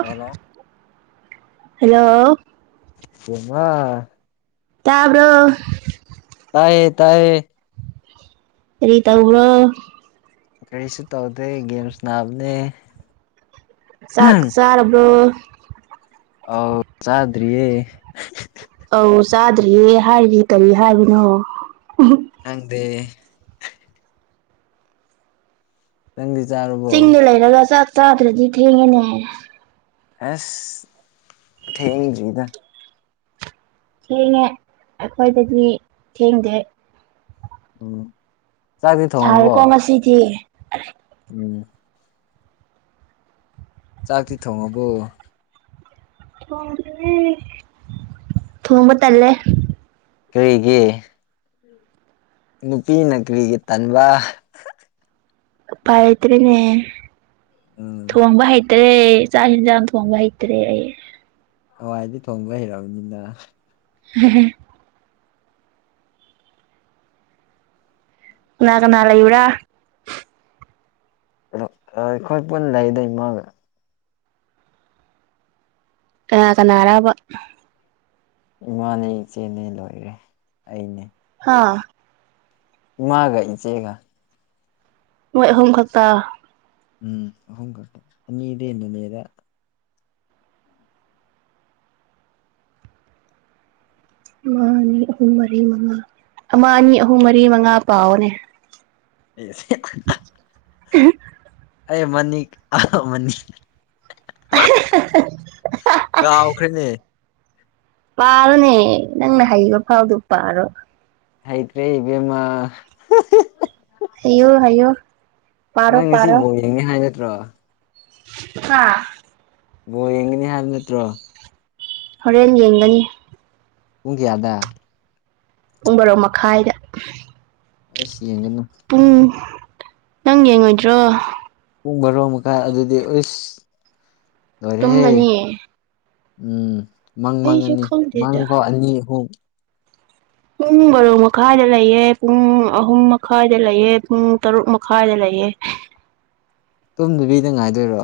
hello hello ꯕꯦꯝꯃ ꯇꯥꯕꯔꯣ ꯇꯥꯏꯌꯦ ꯇꯥꯏꯌꯦ ꯀꯔꯤ ꯇꯧꯕꯔꯣ ꯀꯔꯤꯁꯨ ꯇꯧꯗꯦ ꯒꯦꯝ ꯁꯟꯅꯕꯅꯦ ꯆꯥꯛ ꯆꯥꯔꯕ꯭ꯔꯣ ꯑꯥꯎ ꯆꯥꯗ꯭ꯔꯤꯌꯦ ꯑꯧ ꯆꯥꯗ꯭ꯔꯤꯌꯦ ꯍꯥꯏꯔꯤꯗꯤ ꯀꯔꯤ ꯍꯥꯏꯕꯅꯣ ꯈꯪꯗꯦ ꯅꯪꯗꯤ ꯆꯥꯔꯕꯣ ꯆꯤꯡꯗ ꯂꯩꯔꯒ ꯆꯥꯛ ꯆꯥꯗ꯭ꯔꯗꯤ ꯊꯦꯡꯉꯦꯅꯦ ꯑꯁ ꯊꯦꯡ ꯗꯔꯤꯗ ꯊꯦꯡꯉꯦ ꯑꯩꯈꯣꯏꯗꯗꯤ ꯊꯦꯡꯗꯦ ꯎꯝ ꯆꯥꯛꯇꯤ ꯊꯣꯡꯉꯕꯣ ꯁꯥꯔꯦꯀꯣ ꯉꯁꯤꯗꯤ ꯎꯝ ꯆꯥꯛꯇꯤ ꯊꯣꯡꯉꯕꯣ ꯊꯣꯡꯗ꯭ꯔꯤ ꯊꯣꯡꯕ ꯇꯜꯂꯦ ꯀꯔꯤꯒꯤ ꯅꯨꯄꯤꯅ ꯀꯔꯤꯒꯤ ꯇꯟꯕ ꯎꯄꯥꯏ ꯂꯩꯇ꯭ꯔꯦꯅꯦ ꯎꯝ ꯊꯣꯡꯕ ꯍꯥꯏ ꯂꯩꯇ꯭ꯔꯦ ꯆꯥꯛ ꯑꯦꯟꯁꯥꯡ ꯊꯣꯡꯕ ꯍꯪꯇ꯭ꯔꯦ ꯍꯋꯥꯏꯗꯤ ꯊꯣꯡꯕ ꯍꯩꯔꯝꯅꯤꯅ [unintelligible] ꯀꯅꯥ ꯀꯅꯥ ꯂꯩꯕ꯭ꯔ ꯍꯂꯣ ꯅꯪ ꯑꯩꯈꯣꯏ ꯄꯨꯟ ꯂꯩꯗꯩ ꯃꯒꯔ ꯀꯅꯥ ꯀꯅꯥꯔꯕ ꯏꯃꯥꯅꯦ ꯏꯆꯦꯅꯦ ꯂꯣꯏꯔꯦ ꯑꯩꯅꯦ ꯍꯥ ꯏꯃꯥꯒ ꯏꯆꯦꯒ ꯅꯣꯏ ꯑꯍꯨꯝ ꯈꯛꯇ ꯎꯝ ꯑꯍꯨꯝ ꯈꯛꯇ ꯑꯅꯤꯗꯤ ꯍꯦꯟꯅ ꯂꯩꯕ ꯑꯃ ꯑꯅꯤ ꯑꯍꯨꯝ ꯃꯔꯤ ꯃꯉꯥ ꯑꯃ ꯑꯅꯤ ꯑꯍꯨꯝ ꯃꯔꯤ ꯃꯉꯥ ꯄꯥꯎꯑꯣꯅꯦ [unintelligible] [unintelligible] ꯑꯩ ꯃꯅꯤꯛ ꯑ ꯃꯅꯤꯛ [unintelligible] ꯀꯥꯎꯈ꯭ꯔꯦꯅꯦ ꯄꯥꯔꯣꯅꯦ ꯅꯪꯅ ꯍꯩꯕ ꯐꯥꯎꯗꯣ ꯄꯥꯔꯣ ꯍꯩꯇ꯭ꯔꯦ ꯏꯕꯦꯝꯃ [unintelligible] ꯍꯩꯌꯣ ꯍꯩꯌꯣ ꯄꯥꯔꯣ ꯅꯪ ꯉꯁꯤ ꯕꯣꯜ ꯌꯦꯡꯉꯦ ꯍꯥꯏ ꯅꯠꯇ꯭ꯔꯣ ꯀꯀꯥ ꯕꯣꯜ ꯌꯦꯡꯒꯅꯤ ꯍꯥꯏꯕ ꯅꯠꯇ꯭ꯔꯣ ꯍꯣꯔꯦꯟ ꯌꯦꯡꯂꯅꯤ ꯄꯨꯡ ꯀ꯭ꯌꯥꯗ ꯄꯨꯡ ꯕꯔꯣ ꯃꯈꯥꯏꯗ ꯑꯩꯁ ꯌꯦꯡꯒꯅꯨ ꯄꯨꯡ ꯅꯪ ꯌꯦꯡꯉꯣꯏꯗ꯭ꯔꯣ ꯄꯨꯡ ꯕꯥꯔꯣ ꯃꯈꯥꯏ ꯑꯗꯨꯗꯤ ꯎꯁ ꯇꯨꯝꯃꯅꯤ ꯎꯝ ꯃꯪ ꯃꯪꯉꯅꯤ ꯃꯪ ꯈꯪꯗꯦꯗ ꯐꯧ ꯑꯅꯤ ꯑꯍꯨꯝ ꯄꯨꯡ ꯕꯔꯣ ꯃꯈꯥꯏꯗ ꯂꯩꯌꯦ ꯄꯨꯡ ꯑꯍꯨꯝ ꯃꯈꯥꯏꯗ ꯂꯩꯌꯦ ꯄꯨꯡ ꯇꯔꯨꯛ ꯃꯈꯥꯏꯗ ꯂꯩ ꯥꯌꯦ ꯇꯨꯝꯗꯨꯕꯤꯗ ꯉꯥꯏꯗꯣꯏꯔꯣ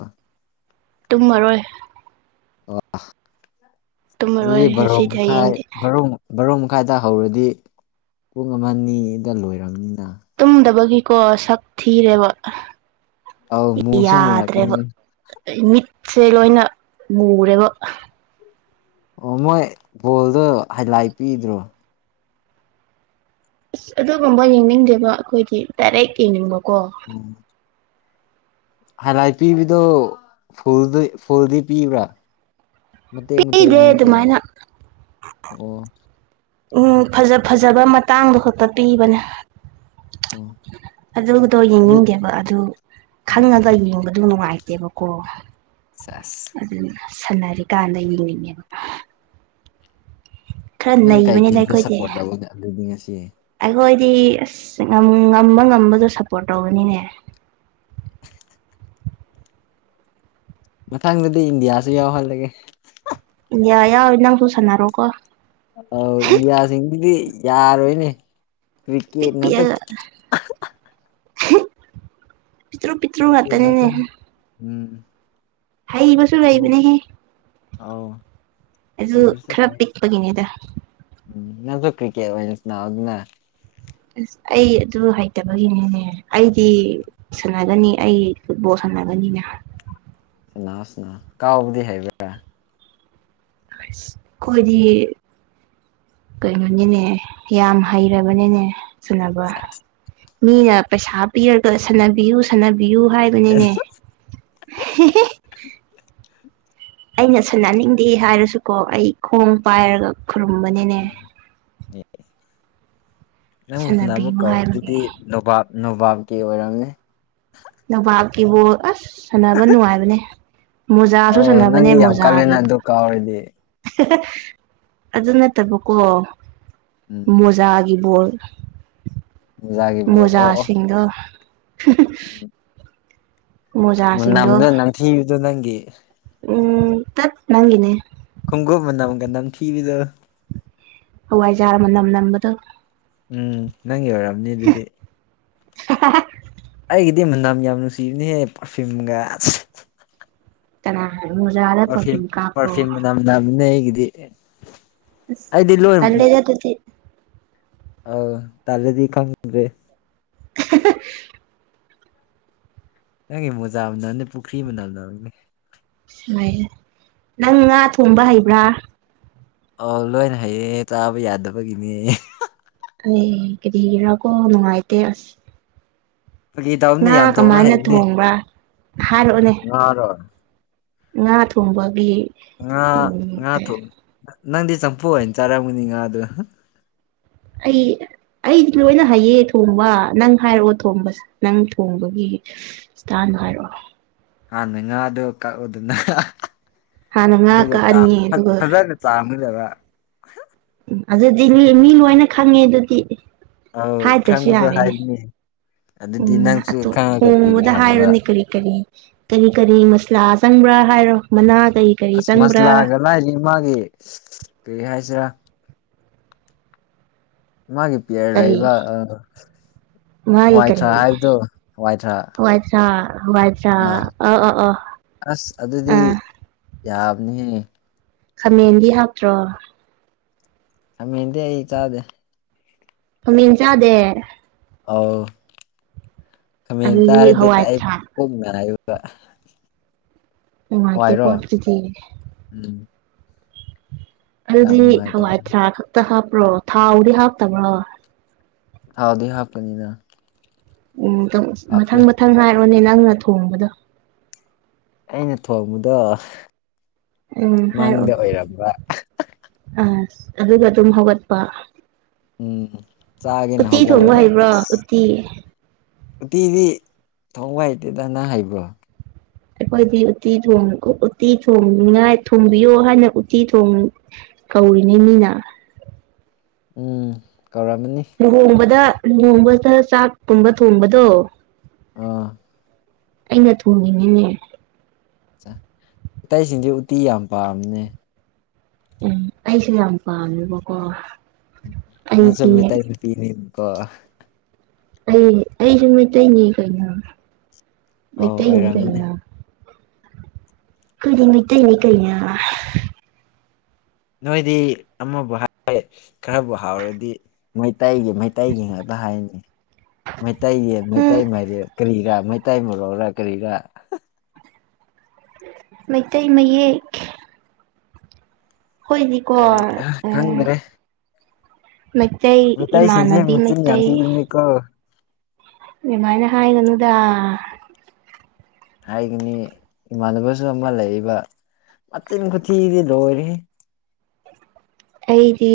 ꯇꯨꯝꯃꯔꯣꯏ ꯑꯣ ꯇꯨꯝꯃꯔꯣꯏ ꯑꯗꯨꯗꯤ ꯉꯁꯤꯗꯤ ꯕꯥꯔꯣꯃꯈꯥꯏ ꯍꯌꯦꯡꯗꯤ ꯕꯥꯔꯣ ꯕꯥꯔꯣꯡ ꯀꯥꯏꯗ ꯍꯧꯔꯗꯤ ꯄꯨꯡ ꯑꯃ ꯑꯅꯤꯗ ꯂꯣꯏꯔꯝꯅꯤꯅ ꯇꯨꯝꯗꯕꯒꯤꯀꯣ ꯁꯛ ꯊꯤꯔꯦꯕ ꯑꯧ ꯃꯨꯁꯨꯨ ꯃꯔꯛꯀꯅꯤ ꯑꯩ ꯃꯤꯠꯁꯦ ꯂꯣꯏꯅ ꯃꯨꯔꯦꯕ ꯑꯣ ꯃꯣꯏ ꯕꯣꯜꯗꯣ ꯍꯥꯏꯂꯥꯏ ꯄꯤꯗ꯭ꯔꯣ ꯑꯁ ꯑꯗꯨꯒꯨꯝꯕ ꯌꯦꯡꯅꯤꯡꯗꯦꯕ ꯑꯩꯈꯣꯏꯗꯤ ꯗꯥꯏꯔꯦꯛ ꯌꯦꯡꯅꯤꯡꯕ ꯎꯝ ꯍꯥꯏꯂꯥꯏꯠ ꯄꯤꯕꯗꯣ ꯐꯨ ꯐꯨꯜꯗꯤ ꯄꯤꯕ꯭ꯔꯥ ꯃꯇꯦꯛ ꯃꯇꯦꯛ ꯂ ꯄꯤꯗꯦ ꯅꯠꯇ꯭ꯔꯒ ꯑꯗꯨꯃꯥꯏꯅ ꯑꯣ ꯎꯝ ꯐꯖ ꯐꯖꯕ ꯃꯇꯥꯡꯗꯣ ꯈꯛꯇ ꯄꯤꯕꯅꯦ ꯑꯣ ꯑꯗꯨꯗꯣ ꯑꯗꯨ ꯌꯦꯡꯅꯤꯡꯗꯦꯕ ꯑꯗꯨ ꯑꯣ ꯑꯣ ꯈꯪꯉꯒ ꯌꯦꯡꯕ ꯑꯗꯨ ꯅꯨꯡꯉꯥꯏꯇꯦꯕꯀꯣ ꯁꯦꯁ ꯁꯟꯅꯔꯤꯀꯥꯟꯗ ꯌꯦꯡꯅꯤꯡꯉꯦ ꯅꯪ ꯀꯩ ꯇꯤꯝꯗ ꯁꯄꯣꯔꯠ ꯇꯧꯅꯦ ꯑꯗꯨꯗꯤ ꯉꯁꯤ ꯅꯣꯏꯗꯤ ꯑꯁ ꯉꯝ ꯉꯝꯕ ꯉꯝꯕꯗꯣ ꯁꯞꯄꯣꯔꯠ ꯇꯧꯕꯅꯤꯅꯦ ꯃꯊꯪꯗꯗꯤ ꯏꯟꯗꯤꯌꯥꯁꯨ ꯌꯥꯎꯍꯜꯂꯒꯦ ꯌꯥ ꯌꯥꯎ ꯅꯪꯁꯨ ꯁꯟꯅꯔꯣꯀꯣ ꯑꯧ ꯏꯟꯗꯤꯌꯥꯁꯤꯡꯗꯨꯗꯤ ꯌꯥꯔꯣꯏꯅꯦ ꯄꯤꯛ ꯀꯔꯤꯀꯦꯠ ꯉꯥꯛꯇ ꯄꯤꯛꯑꯒ ꯄꯤꯛꯇ꯭ꯔꯨ ꯄꯤꯛꯇ꯭ꯔꯨ ꯀ꯭ꯔꯤꯀꯦꯠ ꯉꯛꯇꯅꯤꯅꯦ ꯉꯥꯛꯇꯅꯤ ꯎꯝ ꯍꯥꯏꯕꯁꯨ ꯕꯣꯜ ꯂꯩꯥꯏꯕꯅꯦꯍꯦ ꯑꯧ ꯑꯩꯖꯨ ꯍꯩꯕꯁꯨ ꯈꯔ ꯂꯩ ꯄꯤꯛꯄꯒꯤꯅꯤꯗ ꯀꯔꯤꯀꯦꯛ ꯑꯣꯢꯅ ꯁꯅꯧꯗꯅ ꯏꯁ ꯑꯩ ꯑꯗꯨ ꯍꯩꯇꯕꯒꯤꯅꯤꯅꯦ ꯑꯩꯗꯤ ꯁꯥꯟꯅꯒꯅꯤ ꯑꯩ ꯐꯨꯠꯕꯣꯜ ꯁꯥꯟꯅꯒꯅꯤꯅ ꯁꯅꯥꯎ ꯁꯅꯥꯎ ꯀꯥꯎꯕꯗꯤ ꯍꯩꯕ꯭ꯔꯥ ꯑ꯭ꯩꯁ ꯈꯣꯢꯗꯤ ꯀꯩꯅꯣꯅꯤꯅꯦ ꯌꯥꯝ ꯍꯩꯔꯕꯅꯤꯅꯦ ꯁꯅꯕ ꯁꯦꯁ ꯃꯤꯅ ꯄꯩꯁꯥ ꯄꯤꯔꯒ ꯁꯥꯟꯅꯕꯤꯌꯨ ꯁꯥꯟꯅꯕꯤ ꯌꯨ ꯍꯥꯏꯕꯅꯤꯅꯦ ꯑꯩꯅ ꯁꯟꯅꯅꯤꯡꯗꯦ ꯍꯥꯏꯔꯁꯨꯀꯣ ꯑꯩ ꯈꯣꯡ ꯄꯥꯏꯔꯒ ꯈꯨꯔꯨꯝꯕꯅꯤꯅꯦ ꯅꯪ ꯃꯨꯁꯅ ꯑꯃꯨꯛ ꯁꯥꯟꯅꯕꯤꯌꯨ ꯀꯧ ꯍꯥꯏꯕꯒꯤ ꯑꯗꯨꯗꯤ ꯅꯣꯕꯥꯞ ꯅꯣꯕꯥꯞꯀꯤ ꯑꯣꯏꯔꯝꯅꯤ ꯅꯣꯕꯥꯞꯀꯤ ꯕꯣꯜ ꯑꯁ ꯁꯟꯅꯥꯕ ꯅꯨꯡꯉꯥꯏꯕꯅꯦ ꯃꯣꯖꯥꯁꯨ ꯑꯧ ꯁꯥꯟꯅꯕꯅꯦ ꯅꯪꯗꯤ ꯌꯥꯝ ꯃꯣꯖꯥꯒꯤ ꯀꯜꯂꯦꯅ ꯑꯗꯨ ꯀꯥꯎꯔꯗꯤ ꯑꯗꯨ ꯅꯠꯇꯕꯀꯣ ꯃꯣꯖꯥꯒꯤ ꯕꯣꯜ ꯃꯨꯖꯥꯒꯤꯕꯨ ꯑꯣ ꯑꯣ ꯃꯣꯖꯥꯁꯤꯡꯗꯣ ꯃꯣꯖꯥꯁꯤꯡꯗꯣ ꯃꯅꯝꯗꯣ ꯅꯝꯊꯤꯕꯗꯣ ꯅꯪꯒꯤ ꯎꯝ ꯇꯠ ꯅꯪꯒꯤꯅꯦ ꯈꯨꯡꯒꯨꯞ ꯃꯅꯝꯒ ꯅꯝꯊꯤꯕꯗꯣ ꯍꯋꯥꯏꯖꯥꯔ ꯃꯅꯝ ꯅꯝꯕꯗꯣ ꯎꯝ ꯅꯪꯒꯤ ꯑꯣꯏꯔꯝꯅꯤ ꯑꯗꯨꯗꯤ [unintelligible] ꯑꯩꯒꯤꯗꯤ ꯃꯅꯥꯝ ꯌꯥꯝ ꯅꯨꯡꯁꯤꯕꯅꯤꯍꯦ ꯄꯥꯔꯐꯤꯌꯨꯝꯒ ꯀꯅꯥ ꯃꯣꯖꯥꯗ ꯄꯔꯐ꯭ꯌꯨꯝ ꯀꯥꯞꯄ꯭ꯔꯣ ꯄꯔꯐ꯭ꯌꯨꯝ ꯃꯅꯝ ꯅꯝꯕꯅ ꯑꯩꯒꯤꯗꯤ ꯑꯁ ꯑꯩꯗꯤ ꯇꯜꯂꯦꯗ ꯑꯗꯨꯗꯤ ꯑꯥꯎ ꯇꯜꯂꯗꯤ ꯈꯪꯗ꯭ꯔꯦ [unintelligible] ꯅꯪꯒꯤ ꯃꯣꯖꯥ ꯃꯅꯝꯗꯣ ꯄꯨꯈ꯭ꯔꯤ ꯃꯅꯝ ꯅꯃꯝꯅꯤ ꯁꯥꯢꯍꯦ ꯅꯪ ꯉꯥ ꯊꯣꯡꯕ ꯍꯩꯕ꯭ꯔꯥ ꯑꯣ ꯂꯣꯏꯅ ꯍꯩꯌꯦꯦ ꯆꯥꯕ ꯌꯥꯗꯕꯒꯤꯅꯦ ꯑꯦ ꯀꯔꯤꯒꯤꯔꯥꯀꯣ ꯅꯨꯡꯉꯥꯏꯇꯦ ꯑꯁ ꯐꯥꯒꯤ ꯇꯧꯕꯅꯦ ꯉꯥ ꯌꯥꯝ ꯀꯃꯥꯏꯅ ꯊꯣꯡꯕꯔꯥ ꯉꯥ ꯔꯣ ꯉꯥ ꯊꯣꯡꯕꯒꯤ ꯉꯥ ꯎꯝ ꯉꯥ ꯊꯣꯛ ꯅꯪꯗꯤ ꯆꯝꯐꯨ ꯍꯥꯏꯅ ꯆꯥꯔꯝꯒꯅꯤ ꯉꯥꯗꯨ ꯑꯩ ꯑꯩꯗꯤ ꯂꯣꯏꯅ ꯍꯩꯌꯦ ꯊꯣꯡꯕ ꯅꯪ ꯍꯥꯏꯔꯛꯑꯣ ꯊꯣꯡꯕꯁꯦ ꯅꯪ ꯊꯣꯡꯕꯒꯤ ꯏꯁꯇꯥꯏꯟ ꯅꯪ ꯍꯥꯢꯔꯛꯑꯣ ꯍꯥꯟꯅ ꯉꯥꯗꯣ ꯀꯛꯑꯣꯗꯅ ꯍꯥꯟꯅ ꯉꯥ ꯑꯗꯨꯒ ꯇꯥꯟ ꯀꯛꯑꯅꯤ ꯐ ꯑꯗꯨꯒ ꯐꯖꯅ ꯆꯥꯝꯒꯗꯕ ꯑꯗꯨꯗꯤ ꯃꯤ ꯂꯣꯏꯅ ꯈꯪꯉꯦ ꯑꯗꯨꯗꯤ ꯑꯧ ꯍꯥꯏꯗ꯭ꯔꯁꯨ ꯈꯪꯕꯗꯣ ꯌꯥꯔꯦꯅꯦ ꯍꯥꯏꯕꯅꯤ ꯑꯗꯨꯗꯤ ꯎꯝ ꯅꯪꯁꯨ ꯑꯇꯣꯞ ꯈꯪꯉꯒ ꯀꯔꯤꯒꯤ ꯊꯣꯡꯕꯗ ꯍꯪꯕ ꯍꯥꯏꯔꯨꯅꯦ ꯀꯔꯤ ꯀꯔꯤ ꯀꯔꯤ ꯀꯔꯤ ꯃꯁꯂꯥ ꯆꯪꯕ꯭ꯔꯥ ꯍꯥꯏꯔꯣ ꯃꯅꯥ ꯀꯔꯤ ꯀꯔꯤ ꯑꯁ ꯆꯪꯕ꯭ꯔꯥ ꯃꯁꯂꯥꯒ ꯂꯥꯢꯔꯤ ꯃꯥꯒꯤ ꯀꯔꯤ ꯍꯥꯏꯁꯤꯔꯥ ꯃꯥꯒꯤ ꯄꯤꯌꯥꯔ ꯂꯩꯕ ꯀꯔꯤ ꯑꯥ ꯃꯥꯒꯤ ꯀꯔꯤ ꯍꯥꯋꯥꯢꯊ꯭ꯔꯥꯛ ꯍꯥꯏꯕꯗꯣ ꯍꯥꯋꯥꯏꯊ꯭ꯔꯥꯛ ꯍꯋꯥꯏꯊꯔꯥꯛ ꯑꯥ ꯍꯋꯥꯏꯊꯔꯥꯛ ꯑ ꯑ ꯑ ꯑꯁ ꯑꯗꯨꯗꯤ ꯑꯥ ꯌꯥꯕꯅꯤꯍꯦ ꯈꯥꯃꯦꯟꯗꯤ ꯍꯥꯞꯇ꯭ꯔꯣ ꯈꯥꯃꯦꯟꯗꯤ ꯑꯩ ꯆꯥꯗꯦ ꯈꯃꯦꯟ ꯆꯥꯗꯦ ꯑꯥꯎ ꯈꯃꯦꯟ ꯑꯗꯨꯗꯤ ꯆꯥꯔꯗꯤ ꯑꯩ ꯍꯋꯥꯏꯊꯔꯥꯛ ꯄꯨꯛ ꯅꯌꯦ ꯕ ꯅꯨꯉꯥꯢꯇꯦ ꯀꯣ ꯑꯗꯨꯗꯤ ꯎꯝ ꯌꯥꯝ ꯑꯗꯨꯗꯤ ꯅꯨꯡꯉꯥꯏꯇꯕꯅꯤ ꯍꯋꯥꯏꯊ꯭ꯔꯥꯛ ꯈꯛꯇ ꯍꯥꯞꯄ꯭ꯔꯣ ꯊꯥꯎꯗꯤ ꯍꯥꯞꯇꯕ꯭ꯔꯣ ꯊꯥꯎꯗꯤ ꯍꯥꯞꯀꯅꯤꯅ ꯎꯝ ꯍꯥꯞꯇꯦ ꯃꯊꯪ ꯃꯊꯪ ꯍꯥꯏꯔꯣꯅꯦ ꯅꯪꯅ ꯊꯣꯡꯕꯗꯣ ꯑꯩꯅ ꯊꯣꯡꯕꯗꯣ ꯎꯝ ꯃꯪꯗ ꯍꯥꯏꯔꯛꯑꯣ ꯑꯣꯏꯔꯝꯕ ꯑꯁ ꯑꯗꯨꯒ ꯗꯨꯝ ꯍꯧꯒꯠꯄ ꯎꯝ ꯆꯥꯒꯦꯅꯦ ꯎꯇꯤ ꯊꯣꯡꯕ ꯍꯧꯒꯠꯂꯒ ꯍꯩꯕ꯭ꯔꯣ ꯑꯁ ꯎꯇꯤ ꯎꯇꯤꯗꯤ ꯊꯣꯡꯕ ꯍꯩꯇꯦꯗ ꯅꯪ ꯍꯩꯕ꯭ꯔꯣ ꯑꯩꯈꯣꯏꯗꯤ ꯎꯇꯤ ꯊꯣꯡ ꯎꯇꯤ ꯊꯣꯡꯅꯤꯉꯥꯏ ꯊꯣꯡꯕꯤꯌꯣ ꯍꯥꯏꯅ ꯎꯇꯤ ꯊꯣꯡ ꯀꯧꯔꯤꯅꯦ ꯃꯤꯅ ꯎꯝ ꯀꯧꯔꯝꯃꯅꯤ ꯂꯨꯍꯣꯡꯕꯗ ꯂꯨꯍꯣꯡꯕꯗ ꯆꯥꯛꯀꯨꯝꯕ ꯊꯣꯡꯕꯗꯣ ꯑꯥ ꯑꯩꯅ ꯊꯣꯡꯉꯤꯅꯤꯅꯦ ꯆꯥ ꯃꯤꯇꯩꯁꯤꯡꯗꯤ ꯎꯇꯤ ꯌꯥꯝ ꯄꯥꯝꯕꯅꯦ ꯎꯝ ꯑꯩꯁꯨ ꯌꯥꯝ ꯄꯥꯝꯃꯦꯕꯀꯣ ꯅꯪ ꯁꯨ ꯑꯩꯗꯤ ꯃꯤꯇꯩ ꯅꯨꯄꯤ ꯅꯤꯒꯣ ꯑꯩ ꯑꯩꯁꯨ ꯃꯤꯇꯩꯅꯤ ꯀꯩꯅꯣ ꯑꯧ ꯃꯩꯇꯩꯅꯤ ꯑꯣꯏꯔꯝꯃꯅꯤ ꯀꯩꯅꯣ ꯈꯣꯏꯗꯤ ꯃꯤꯇꯩꯅꯤ ꯀꯩꯅꯣ ꯅꯣꯏꯗꯤ ꯑꯃꯕꯨ ꯍꯥꯏꯌꯦ ꯈꯔꯕꯨ ꯍꯥꯎꯔꯗꯤ ꯃꯩꯇꯩꯒꯤ ꯃꯩꯇꯩꯒꯤ ꯉꯥꯛꯇ ꯍꯥꯏꯅꯦ ꯃꯩꯇꯩꯒꯤ ꯎꯝ ꯃꯩꯇꯩ ꯃꯥꯢꯔꯦꯟ ꯀ꯭ꯔꯤꯔꯥ ꯃꯩꯇꯩ ꯃꯣꯔꯣꯛꯂ ꯀ꯭ꯔꯤꯔꯥ ꯃꯩꯇꯩ ꯃꯌꯦꯛ ꯍꯣꯏꯗꯤꯀꯣ ꯑꯩ ꯎꯝ ꯈꯪꯗ꯭ꯔꯦ ꯃꯩꯇꯩ ꯃꯩꯇꯩꯁꯤꯡꯁꯦ ꯏꯃꯥꯟꯅꯕꯤ ꯃꯆꯤꯟ ꯌꯥꯝ ꯃꯩꯇꯩ ꯊꯤꯕꯅꯤꯀꯣ ꯑꯗꯨꯃꯥꯏꯅ ꯍꯥꯏꯒꯅꯨꯗ ꯍꯥꯏꯒꯅꯤ ꯏꯃꯥꯟꯅꯕꯁꯨ ꯑꯃ ꯂꯩꯕ ꯃꯆꯤꯟ ꯈꯨꯊꯤꯗꯤ ꯂꯣꯢꯔꯦꯍꯦ [unintelligible] ꯑꯩꯗꯤ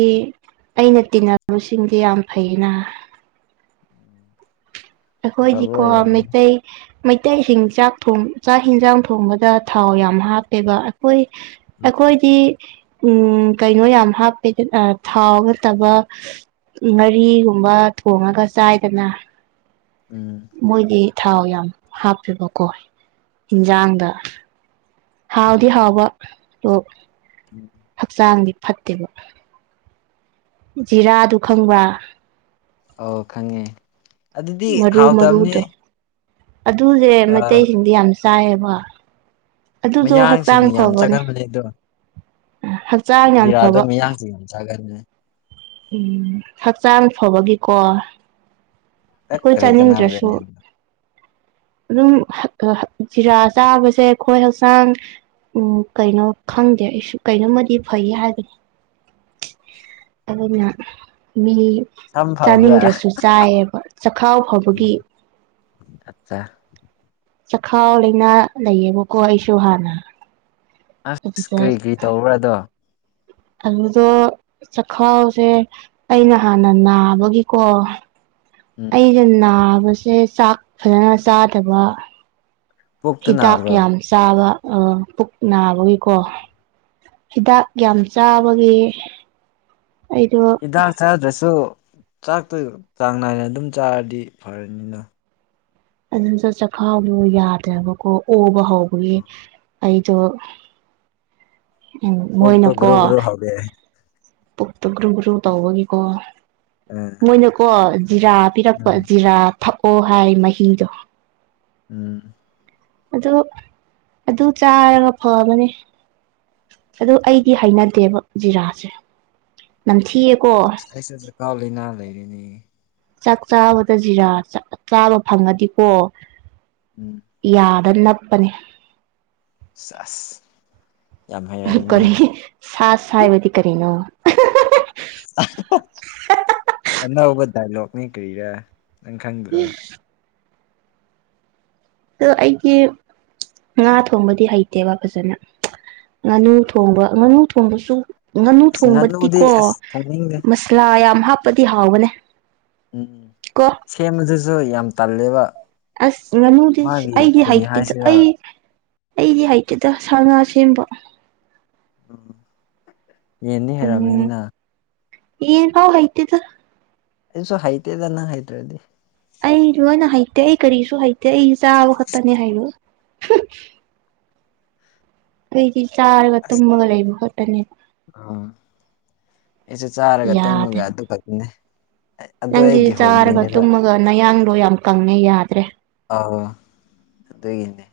ꯑꯩꯅ ꯇꯤꯟꯅꯕꯁꯤꯡꯗꯤ ꯌꯥꯝ ꯐꯩꯩꯅ ꯑꯐꯕ ꯑꯩꯈꯣꯏꯗꯤꯀꯣ ꯑꯣꯏꯔꯝꯅꯤ ꯃꯩꯇꯩ ꯃꯩꯇꯩꯁꯤꯡ ꯆꯥꯛ ꯊꯣꯡ ꯆꯥꯛ ꯍꯤꯟꯖꯥꯡ ꯊꯣꯡꯕꯗ ꯊꯥꯎ ꯌꯥꯝ ꯍꯥꯞꯄꯦꯕ ꯑꯩꯈꯣꯏ ꯑꯥꯈꯣꯏꯗꯤ ꯎꯝ ꯀꯩꯅꯣ ꯌꯥꯝ ꯍꯥꯞꯄꯦ ꯊꯥꯎ ꯅꯠꯇꯕ ꯉꯥꯔꯤꯒꯨꯝꯕ ꯊꯣꯡꯉꯒ ꯆꯥꯏꯗꯅ ꯎꯝ ꯃꯣꯏꯒꯤ ꯊꯥꯎ ꯌꯥꯝ ꯍꯥꯞꯄꯦꯕꯀꯣ ꯏꯟꯖꯥꯡꯗ ꯍꯥꯎꯗꯤ ꯍꯥꯎꯕ ꯑꯣ ꯑꯥꯡꯗꯤ ꯐꯠꯇꯦꯕ ꯖꯤꯔꯥꯗꯨ ꯈꯪꯕ꯭ꯔꯥ ꯑꯧ ꯈꯪꯉꯦ ꯑꯗꯨꯗꯤ ꯍꯥꯎꯇꯝꯅꯦ ꯑꯗꯨꯖꯦ ꯃꯩꯇꯩꯁꯤꯡꯗꯤ ꯌꯥꯝ ꯆꯥꯏꯌꯦꯕ ꯑꯗꯨꯗꯣ ꯍꯛꯆꯥꯡ ꯃꯌꯥꯡꯁꯤꯡꯅ ꯌꯥꯝ ꯐꯕꯅꯦ ꯆꯥꯒꯟꯕꯅꯦ ꯑꯗꯣ ꯍꯛꯆꯥꯡ ꯌꯥꯝ ꯖꯤꯔꯥꯗꯣ ꯐꯕ ꯃꯤꯌꯥꯡꯁꯤꯡꯗꯤ ꯆꯥꯒꯟꯕꯅꯤ ꯎꯝ ꯍꯛꯆꯥꯡ ꯐꯕꯒꯤꯀꯣ ꯇꯠ ꯑꯩꯈꯣꯏ ꯀꯔꯤ ꯆꯥꯅꯤꯡꯗ꯭ꯔꯁꯨ ꯀꯅꯕ꯭ꯔꯅꯦ ꯗꯨꯕꯨ ꯑꯗꯨꯝ ꯖꯤꯔꯥ ꯆꯥꯕꯁꯦ ꯑꯩꯈꯣꯏ ꯍꯛꯆꯥꯡ ꯎꯝ ꯀꯩꯅꯣ ꯈꯪꯗꯦ ꯑꯩꯁꯨ ꯀꯩꯅꯣꯝꯃꯗꯤ ꯐꯩ ꯍꯥꯏꯕꯅꯤ ꯑꯗꯨꯅ ꯃꯤ ꯁꯝ ꯐꯕ꯭ꯔꯥ ꯆꯥꯅꯤꯡꯗ꯭ꯔꯁꯨ ꯆꯥꯏꯌꯦꯕ ꯆꯈꯥꯎ ꯐꯕꯒꯤ ꯑꯆꯥ ꯆꯈꯥꯎ ꯂꯩꯅꯥ ꯂꯩꯌꯦꯕꯀꯣ ꯑꯩꯁꯨ ꯍꯥꯟꯅ ꯑꯁ ꯑꯗꯨꯗ ꯀ꯭ꯔꯤ ꯀ꯭ꯔꯤ ꯇꯧꯕ꯭ꯔꯥ ꯑꯗꯣ ꯑꯗꯨꯗꯣ ꯆꯈꯥꯎꯁꯦ ꯑꯩꯅ ꯍꯥꯟꯅ ꯅꯥꯕꯒꯤꯀꯣ ꯎꯝ ꯑꯩꯩꯁꯦ ꯅꯥꯕꯁꯦ ꯆꯥꯛ ꯐꯖꯅ ꯆꯥꯗꯕ ꯄꯨꯛꯇ ꯍꯤꯗꯥꯛ ꯅꯥꯕ꯭ꯔꯣ ꯌꯥꯝ ꯆꯥꯕ ꯑ ꯄꯨꯛ ꯅꯥꯕꯒꯤꯀꯣ ꯍꯤꯗꯥꯛ ꯌꯥꯝ ꯆꯥꯕꯒꯤ ꯑꯩꯗꯣ ꯍꯤꯗꯥꯛ ꯆꯗ꯭ꯔꯁꯨ ꯆꯥꯛꯇꯨ ꯆꯥꯡ ꯅꯥꯏꯅ ꯑꯗꯨꯝ ꯆꯥꯔꯗꯤ ꯐꯔꯅꯤꯅ ꯑꯗꯨꯝ ꯆꯈꯥꯎꯗꯣ ꯌꯥꯗ꯭ꯔꯕꯀꯣ ꯑꯣꯕ ꯍꯧꯕꯒꯤ ꯑꯩꯗꯣ ꯎꯝ ꯀꯣꯛꯇꯣ ꯃꯣꯏꯅꯀꯣ ꯒ꯭ꯔꯨ ꯒ꯭ꯔꯨ ꯍꯧꯒꯠꯂꯦ ꯄꯨꯛꯇꯣ ꯒ꯭ꯔꯨ ꯒ꯭ꯔꯨ ꯇꯧꯕꯒꯤꯀꯣ ꯃꯣꯏꯅꯀꯣ ꯖꯤꯔꯥ ꯄꯤꯔꯛꯄ ꯎꯝ ꯖꯤꯔꯥ ꯊꯛꯑꯣ ꯍꯥꯏ ꯃꯍꯤꯗꯣ ꯎꯝ ꯑꯗꯨ ꯑꯗꯨ ꯆꯥꯔꯒ ꯐꯕꯅꯦ ꯑꯗ ꯑꯩꯗꯤ ꯍꯥꯏꯅꯗꯦꯕ ꯖꯤꯔꯥꯁꯦ ꯅꯝꯊꯤꯌꯦ ꯑꯩꯁꯦ ꯆꯀꯥꯎ ꯂꯩꯅꯥ ꯂꯩꯔꯤꯅꯤ ꯆꯥꯛ ꯆꯥꯕꯗ ꯖꯤꯔꯥ ꯆꯥꯕ ꯐꯪꯉꯗꯤꯀꯣ ꯎꯝ ꯌꯥ ꯗ ꯅꯞꯄꯅꯦ ꯁꯁ ꯌꯥꯝ ꯑ ꯍꯩꯔꯝꯃꯤꯅ ꯀꯔꯤ ꯁꯥꯁ ꯍꯥꯢꯕꯗꯤ ꯀꯔꯤꯅꯣ ꯑꯅꯧꯕ ꯗꯏꯂꯣꯒ ꯅꯤ ꯀꯔꯤꯔꯥ ꯅꯪ ꯈꯪꯗ꯭ꯔꯣ ꯇꯣ ꯑꯩꯗꯤ ꯉꯥ ꯊꯣꯡꯕꯗꯤ ꯍꯩꯇꯦꯕ ꯐꯖꯅ ꯉꯥꯅꯨ ꯊꯣꯡꯕ ꯉꯥꯅꯨ ꯊꯣꯡꯕꯁꯨ ꯉꯥꯅꯨ ꯑꯁ ꯉꯥꯅꯨꯗꯤ ꯊꯣꯡꯕꯗꯤꯀꯣ ꯑꯁ ꯊꯣꯡꯅꯤꯡꯗꯦ ꯃꯁꯂꯥ ꯌꯥꯝ ꯍꯥꯞꯄꯗꯤ ꯍꯥꯎꯕꯅꯦ ꯎꯝ ꯀꯣ ꯁꯦꯝꯕꯗꯨꯁꯨ ꯌꯥꯝ ꯇꯜꯂꯦꯕ ꯑꯁ ꯉꯥꯅꯨꯗꯤ ꯃꯥꯒꯤ ꯑꯩꯗꯤ ꯀꯔꯤ ꯍꯩꯇꯦꯗ ꯍꯥꯏꯁꯤꯔꯥ ꯑꯩ ꯑꯩꯗꯤ ꯍꯩꯇꯦꯗ ꯁꯥ ꯉꯥ ꯁꯦ ꯁꯦꯝꯕ ꯎꯝ ꯌꯦꯟꯅꯤ ꯍꯩꯔꯔꯕꯅꯤꯅ ꯌꯦꯟꯐꯥꯎꯍꯩꯇꯦꯗ ꯑꯩꯁꯨ ꯍꯩꯇꯦꯗ ꯅꯪ ꯍꯥꯏꯇ꯭ꯔꯗꯤ ꯑꯩ ꯂꯣꯏꯅ ꯍꯩꯇꯦ ꯑꯩ ꯀꯔꯤꯁꯨ ꯍꯩꯇꯦ ꯑꯩ ꯆꯥꯕ ꯈꯛꯇꯅꯦ ꯍꯩꯕ ꯍ ꯑꯩꯗꯤ ꯆꯥꯔꯒ ꯇꯨꯝꯃꯒ ꯂꯩꯕ ꯈꯛꯇꯅꯤꯗ ꯎꯝ ꯑꯩ ꯆꯥꯛ ꯆꯥꯔꯒ ꯌꯥꯗꯦ ꯇꯨꯝꯃꯒ ꯑꯗꯨ ꯈꯛꯇꯅꯦ ꯑꯗꯨ ꯅꯪꯗꯤ ꯑꯩꯒꯤ ꯆꯥꯔꯒ ꯍꯣꯕꯤꯅꯦꯕ ꯇꯨꯝꯃꯒ ꯅꯌꯥꯡꯗꯣ ꯌꯥꯝ ꯀꯪꯉꯦ ꯌꯥꯗ꯭ꯔꯦ ꯑꯥ ꯑꯗꯨꯒꯤꯅꯦ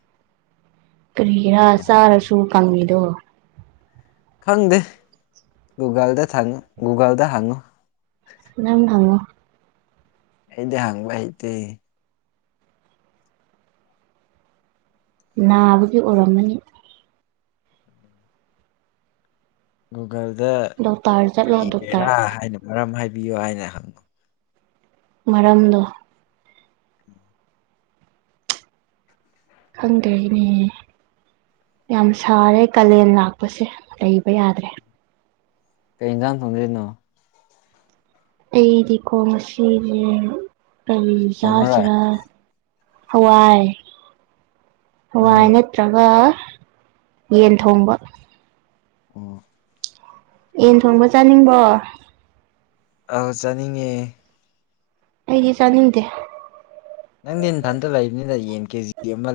ꯀꯔꯤꯒꯤꯔꯥ ꯌꯥꯗ꯭ꯔꯦ ꯆꯥꯔꯁꯨ ꯀꯪꯉꯤꯗꯣ ꯈꯪꯗꯦ ꯒꯨꯒꯜꯗ ꯊꯪ ꯒꯨꯒꯜꯗ ꯍꯪꯉꯨ ꯅꯪ ꯍꯪꯉꯣ ꯑꯩꯗꯤ ꯍꯪꯕ ꯍꯩꯇꯦ ꯅꯥꯕꯒꯤ ꯑꯣꯏꯔꯝꯃꯅꯤ ꯒꯨꯒꯜꯗ ꯗꯣꯛꯇꯔ ꯆꯠꯂꯣ ꯀ꯭ꯔꯤꯒꯤꯔꯥ ꯗꯣꯛꯇꯔ ꯍꯥꯏꯅ ꯃꯔꯝ ꯍꯥꯏꯕꯤꯌꯣ ꯍꯥꯏꯅ ꯍꯪꯉꯨ ꯃꯔꯝꯗꯣ ꯈꯪꯗ꯭ꯔꯦꯅꯦ ꯌꯥꯝ ꯁꯥꯔꯦ ꯀꯥꯂꯦꯟ ꯂꯥꯛꯄꯁꯦ ꯂꯩꯕ ꯌꯥꯗ꯭ꯔꯦ ꯀꯩ ꯌꯦꯟꯖꯥꯡ ꯊꯣꯡꯗꯣꯢꯅꯣ ꯑꯩꯗꯤꯀꯣ ꯉꯁꯤꯖꯦ ꯀꯔꯤ ꯊꯣꯡꯉꯔꯣꯏ ꯆꯥꯁꯤꯔꯥ ꯍꯋꯥꯏ ꯍꯋꯥꯏ ꯎꯝ ꯅꯠꯇ꯭ꯔꯒ ꯌꯦꯟ ꯊꯣꯡꯕ ꯑꯣ ꯌꯦꯟ ꯊꯣꯡꯕ ꯆꯥꯅꯤꯡꯕꯣ ꯑꯥ ꯆꯥꯅꯤꯡꯉꯦ ꯑꯩꯗꯤ ꯆꯥꯅꯤꯡꯗꯦ ꯅꯪꯗꯤ ꯅꯊꯟꯇ ꯂꯩꯕꯅꯤꯅ ꯌꯦꯟ ꯀꯦꯖꯤ ꯑꯃ